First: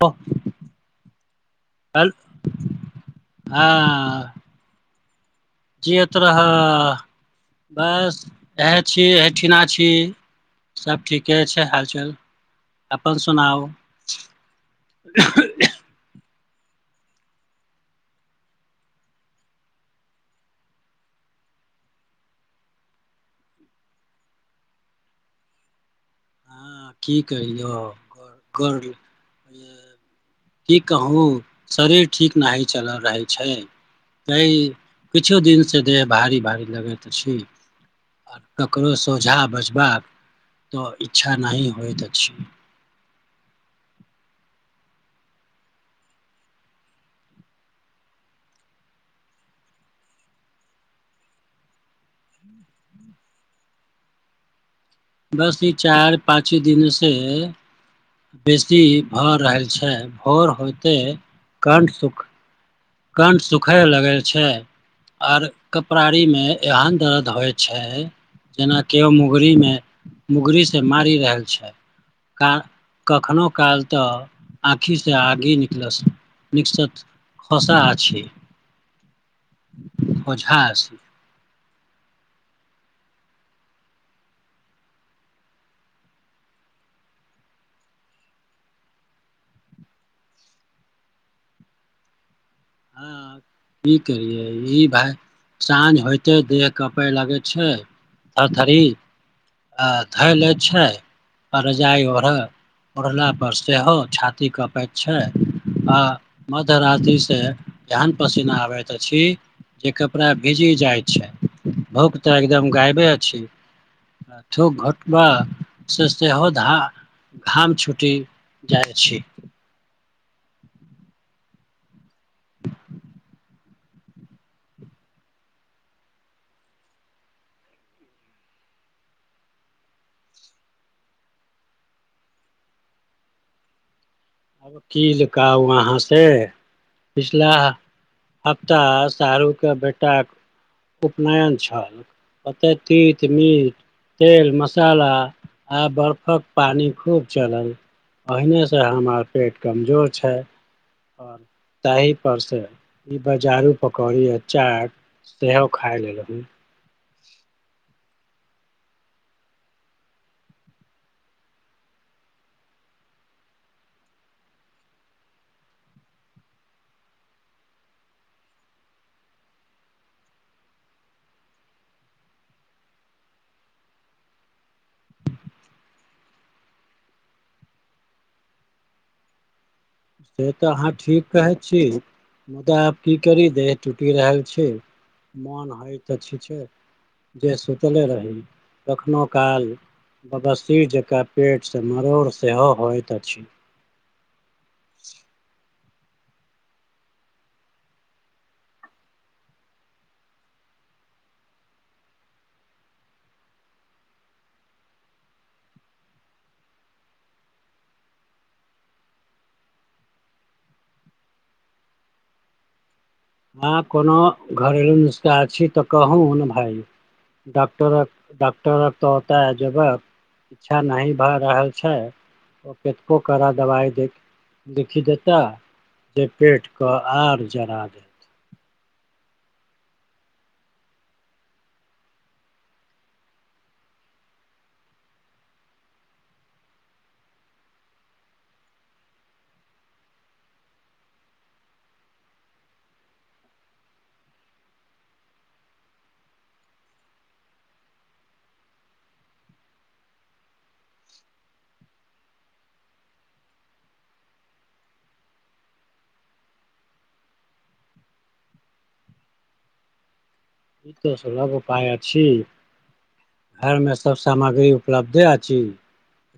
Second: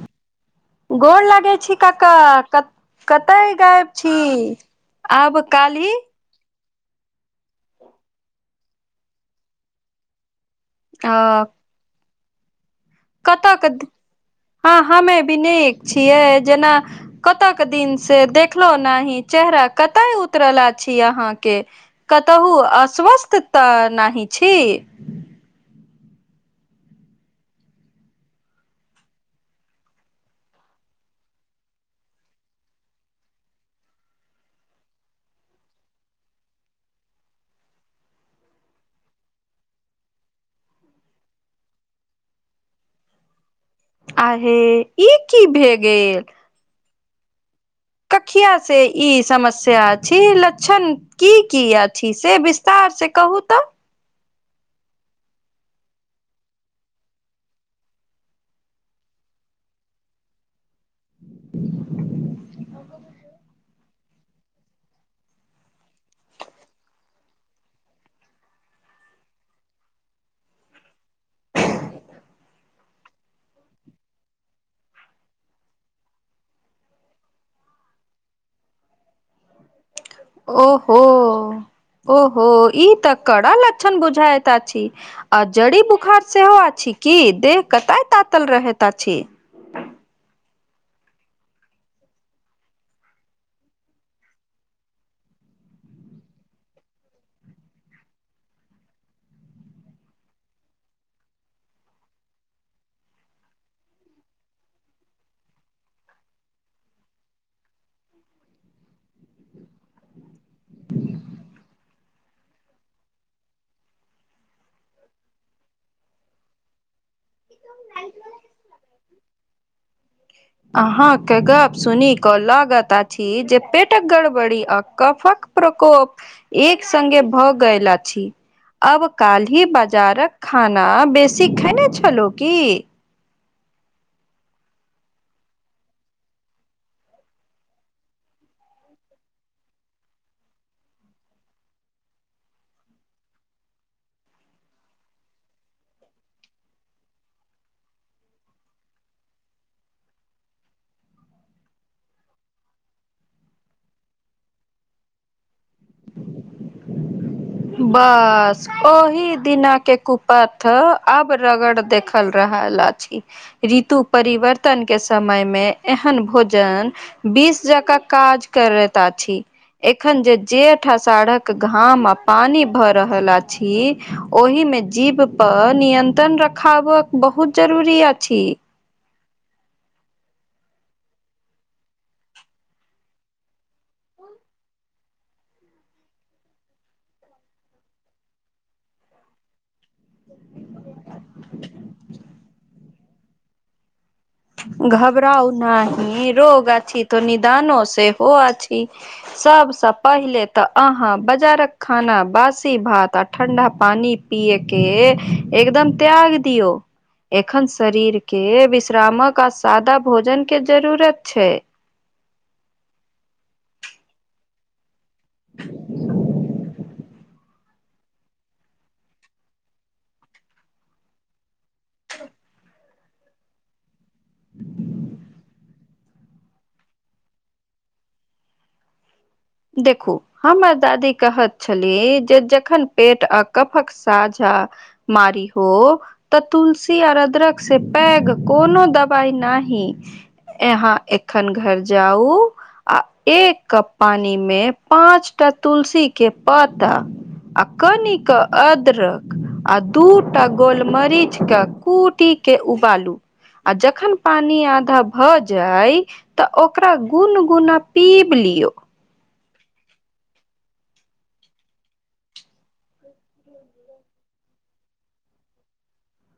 ह [unintelligible] गोर लगै छी कक्का क कतय गायब छी। हँ आब काल्हि श रह। बस इएहे छी इहे ठना छी। सब अ ठीके छै हालचाल। अपन कतऽ सुनाउ के थ हँ हमे भी नीक छियै जेना कत के दिन से देखलहु नाही, चेहरा कतय उतरल आछी अहाँके। कतहु अस्वस्थ तऽ नाहि छी? कि करीयौ कर कि कहूं शरीर ठीक नाही चलल रहै छै। तैंई किछु दिनसँ देह भारी भारी लगैत अछि। आ ककरो सोझा बजबाक तऽ इच्छा नहि होइत अछि। आहे ई कि भे गेल। कखिया से ई समस्या छी। लक्षण किय किया छी से विस्तार से कहू तऽ। बस ई चारि पाँचे दिन से बेसी भऽ रहल छै। भोर होइते कण्ठ सुख खय लगय छै, आर कपड़ारी मे एहन दर्द होइ छै जेना किओ मुगरी मे, मुगरी से मारै ल आयल छै। का कखनोहु काल तऽ आँखिसँ आगि निकलस निकसत पसा अछि। ओझा ओहो अछि ओहो ई तऽ कड़ा लक्षण बुझायत अछि। आ जड़ी बुखार सेहो अछि कि? देह कऽतय तातल रहैत अछि। हँ कि करियै ई भाय साँझ होयइते देह कपै लगै छै, थरथरी आ धाय लै छै, रजाई ओढल ओढ़ला पर सेहो छाती कपैत छै, आ मध्यराति सऽ जहन पसीना आबेत अछि जे कपड़ा भीजी जायत छै। भूख तऽ एकदम गायबे अछि। थुक घोटबा से सेहो धाह घाम छुटी जाइत छी। अहाँके गप्प सुनि कऽ लागत अछि जे पेटक गड़बड़ी आ कफक प्रकोप एक संगे भऽ गेयल अछि। अब काल्हि बजारक खाना बेसी खेने छलहुँ की? कील काउ आहाँ से। पिछला हप्ताह शाहरुके बेटाक उपनयन छल। ओतै तीत मीट तेल, मसाला आ बर्फक पानि खूब चलल। ओहिनेसँ हमर पेट कमजोर छैय। तहि पर से ई बजारू पकौड़ी आ चाट सेहो खाय लेलहुं। बस ओहि दिना के कुपथ अब रगड़ देख ल रहल अछि ऋतु परिवर्तन के समय मे एहन भोजन बीस जकाँ काज करैत आछि। एखन जे जेठ असाढ़कऽ घाम पानी भऽ रहल अछि, ओहि मे जीभ पर नियंत्रण रखावक बहुत जरूरी अछि। से तऽ अहाँ ठीक कहैत छी। मुदा आब की करी देह टूटि रहल छैय मन होयत अछि जे जे सुतले रही कखनहुॅं काल बाबा सिर जकाँ पेटसँ मरोड़ सेहो होइत अछि। घबराउ नहि रोग अछि तऽ निदानो सेहो अछि। सभसँ पहिले तऽ अहाँ बाजारक खाना, बासी भात आ ठण्ढा पानि पियएके एकदम त्यागि दियऔ। एखन शरीर के विश्रामक आ सादा भोजन के जरूरत छैय। अहाॅं कोनो घरेलू नुस्खा अछि तऽ कहू ने भाय। डॉक्टरक, डाक्टरक तऽ ओतऽ जेबै। इच्छा नही भए रहल छैय ओ कैतको करऽ दबाइ दय के लिखि देता जे पेट कऽ आर जरा देत। देखू हमर दादी कहैत छलीह जे जखन पेट आ कफक सााँझा मारी हो तऽ तुलसी और अदरक से पैघ कोनो दबाई नाहि। यहाँ एखन घर जाउ आ एक कप पानी मे मे पाँचटा तुलसी के पाता आ कनि कऽ अदरक आ दूटा गोल मरीचके कूटी के उबालू। आ जखन पानी आधा भऽ जाय। तऽ ओकरा गुन गुना पीब लियो। ई तऽ सुलम उपाय अछी। एमे सब सामग्री उपलब्धे अछि।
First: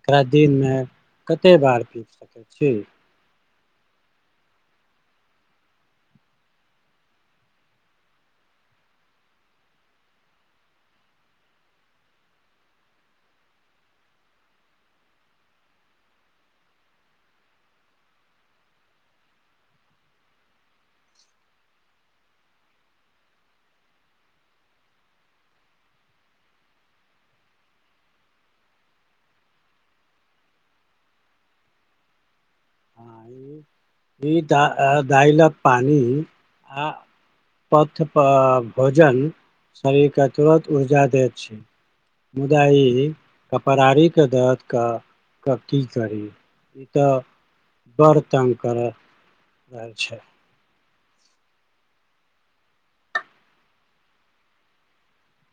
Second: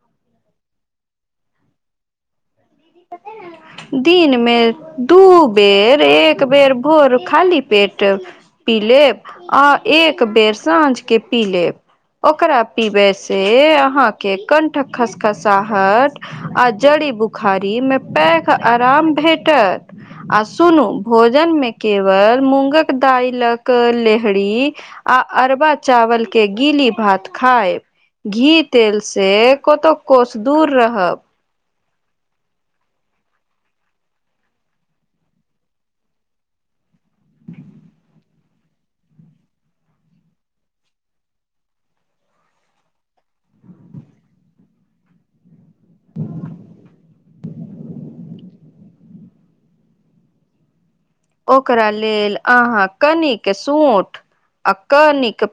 एकरा दिन मे कते बार पी सकै छी। कते ने दिनमे दू बेर एक बेर भोर खाली पेट पी लेब आ एक बेर साँझ के पी लेब। ओकरा पिबै से अहाँके कण्ठक खसखसाहट आ जड़ी बुखारी मे पैग आराम भेटत। आ सुनू भोजन मे केवल मूंगक दालक लेहड़ी आ अरबा चावल के गीली भात खायब। घी तेलसँ कतहु कोस दूर रहब। [inaudible] ई द दइलक पानी आ पथ पर भोजन शरीर के तुरत ऊर्जा दैत छैय। मुदा ई कपरारी के दर्द क क की करै ई त बर तंग करय जाये छै। ओकरा लेल अहाँ कनिक सोंठ आ कनिक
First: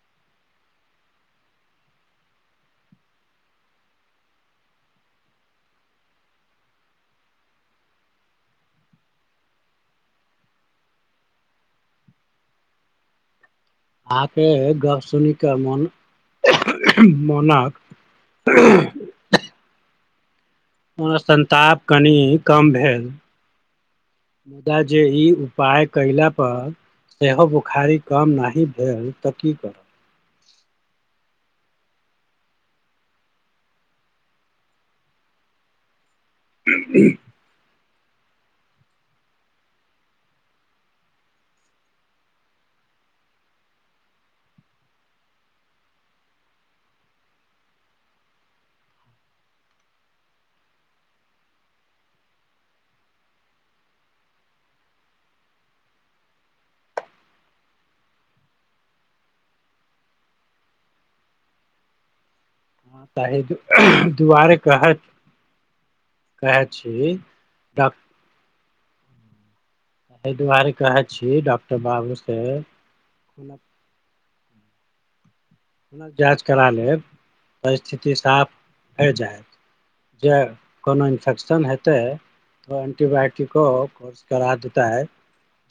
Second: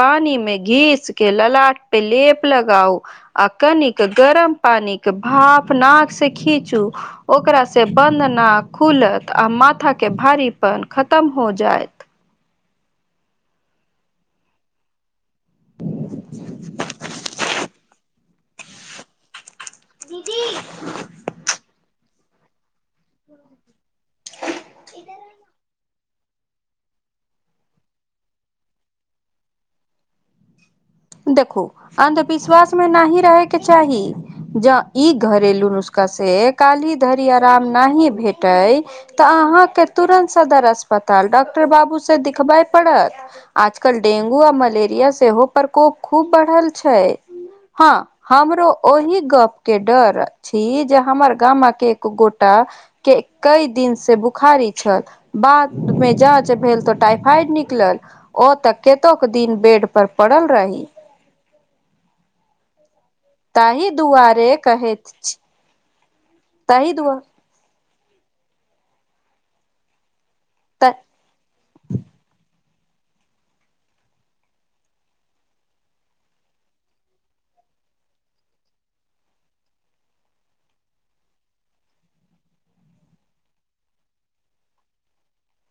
पानी मे घीस के ललाट पे लेप लगाउ। आ कनिक गरम पानी भाप नाक से खींचू। ओकरा से बंद नाक खुलत आ माथा के भारीपन खतम हो जायइत। अहाँके गप सुनिकऽ मन मनक दीदि संताप कनि कम भेल मुदा जे ई उपाय कयला पर सेहो बुखारी कम नहि भेल तऽ की करब? देखो अन्धविश्वास मे नहि रहेके चाही। ज ई घरेलू नुस्खा से काल्हि धरि आराम नहि भेटै तऽ अहाँके तुरन्त सदर अस्पताल डॉक्टर बाबूसँ देखिखबय पड़त। आजकल डेंगू आ मलेरिया सेहो प्रकोप खूब बढ़ल छै। हँ हमरो ओहि गप के डर अछि, जे हमर गामक एक गोटा के कई दिन से बुखारी छल बाद मे जाँच भेल तऽ टाइफाइड निकलल। ओ तऽ केतो के दिन बेड पर पड़ल रही। ताहे ताहि दुआरे कह कहैत छी कहै ताहि छी दुआ डॉ एहि दुआरे त कहै छी डॉक्टर बाबू से जाँच करा लेब तऽ स्थिति साफ होइ जायत। जे कोनो इन्फेक्शन हेतै? त एन्टीबायोटिको कोर्स करा देतै।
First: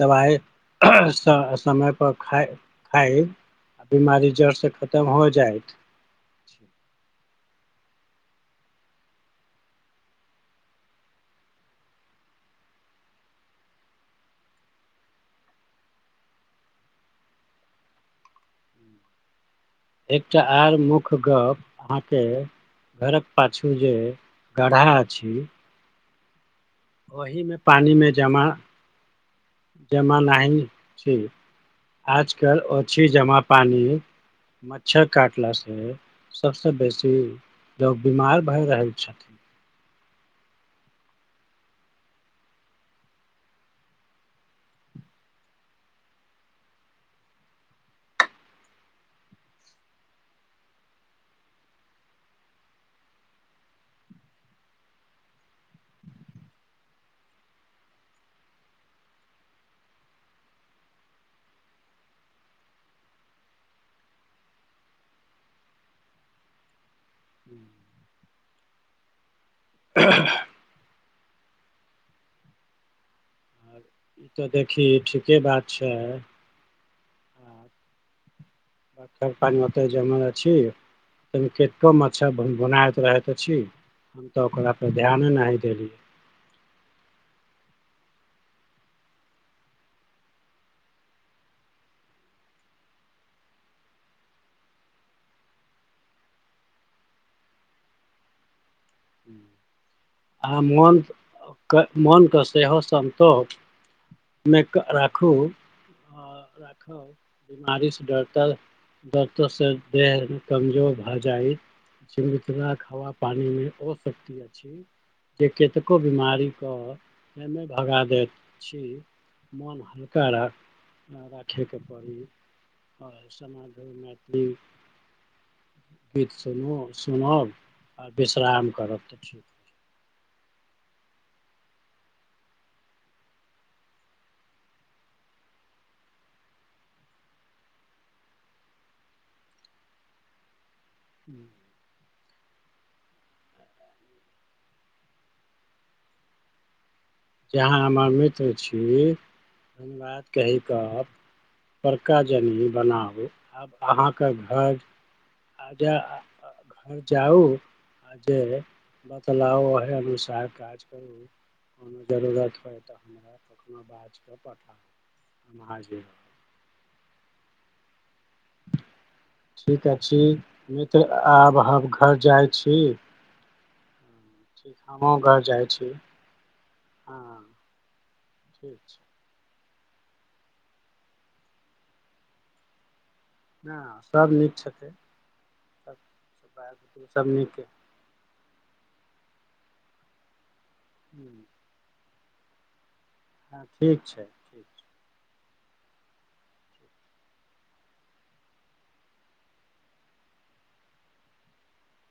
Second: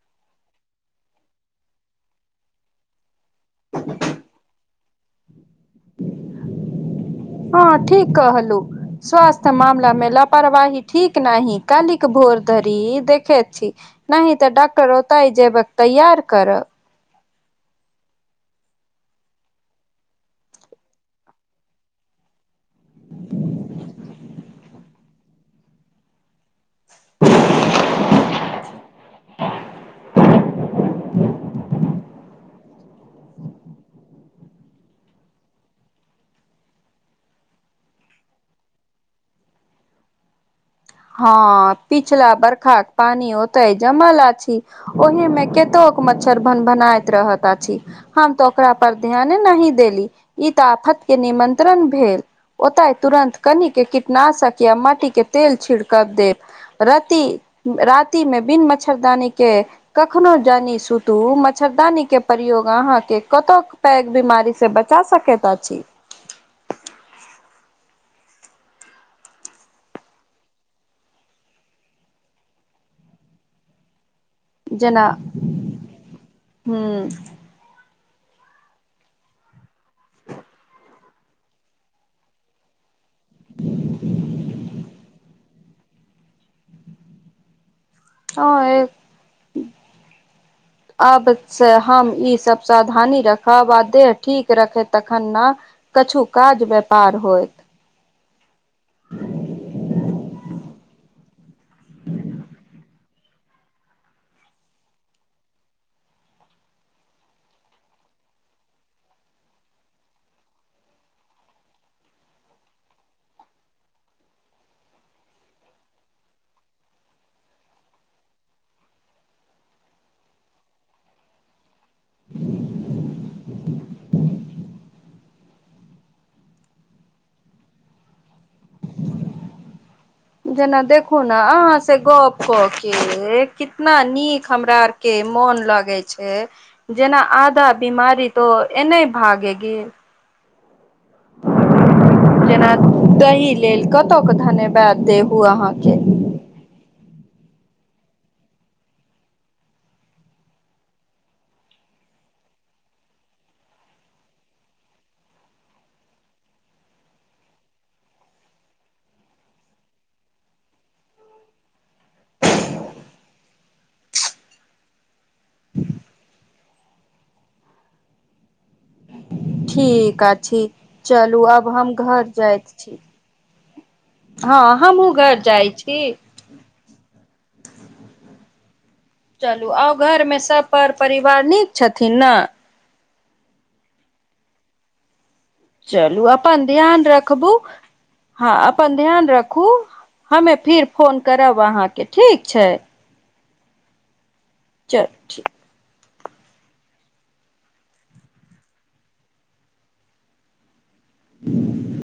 दबाइ समयपर खाइ खाइ बीमारी जड़ से खतम हो जायत। हँ ठीक कहँलु। स्वास्थ्य मामला मे लापरवाही ठीक नहि, कालिक भोर धरी देखे छी नहि तऽ डॉक्टर ओत ह जेबक तैयार करब। एकटा आओर मुख्य गप अहाँके घरक पाछू जे गढ़ा अछि ओहि मे पानी मे जमा जमा नइन छी। आजकल ओ छी जमा पानी मच्छर काटला से सबसे बेसी लोग बीमार भर रह छै। हँ पिछला बरखा के पानी ओतय जमल अछि। ओहिमे कतो मच्छर भन भनाइत रहत अछि। हम तऽ ओकरा पर ध्यान नहि देली ई तऽ आफत के निमन्त्रण भेल। ओतय तुरन्त कनि के कीटनाशक या मटी के तेल छिड़क देब। रति राति मे बिन मच्छरदानी के कखनो जानी सुतू मच्छरदानीके प्रयोग अहाँके कतक पैघ बीमारी से बचा सकेत अछी। [unintelligible] आ, ई तऽ देखी ठीके बात छै। ह्म्म। [unintelligible] पानी मे ओते जाई माला छी, कनीके कम मच्छर भुनभुनाइत रहत। अछी हम तऽ ओकरा पर ध्यान नहि ही देलियै। ह एक आब से हम ई सब सावधानी रखब आ देह ठीक रखे तखन ने - - कछु काज व्यापार होय। आ मनु के मनु के सेहो सन्तोष। मेक राखु आर राखब। बीमारी से दर कल दरदो से देह कमजोर भर जाइ। जे मिथिला के हवा पानी मे ओ शक्ति अछि। जे कतेको बीमारी क केने भगा दैत छी। मन हल्का रा राखेके पड़ी आ समध मैथिली [unintelligible] गीत सुनू सुनब आ विश्राम करब बुझी। जेना देखू ने अहाँसँ गप कऽ के कितना नीक हमरा - - के मन लगे छै जेना आधा बीमारी तो एने भागे गेल। हू जेना तही लेल कतयके धन्यवाद देहू अहाँके जहाँ हमर मित्र छी अही बात कहि क - - बड़का जनी बनाउ आब अहाँके घर- - आ जा आ अ घर जाउ आ जे बदलाउ ओहि अनुसार काज करू। कोनो जरूरत होइ तऽ हमरा कखनो बाज कऽ पठाउ हम हाजीर रहब। ठीक क ठीक चलू आब हम घर जाइत छी। हँ हमहूँ घर जाइ छी। हँ ठीक छैय। चलू आउ घरमे सब पर परिवार नीक छथिन न। ना सब नीक छथिन। चलू अपन ध्यान सभ रखबु। नीक अइ। हँ अपन ध्यान रखू हमे फिर फोन करब अहाँके ठीक छैय। हँ ठीक छैय। चलु ठीक- - छै [inaudible]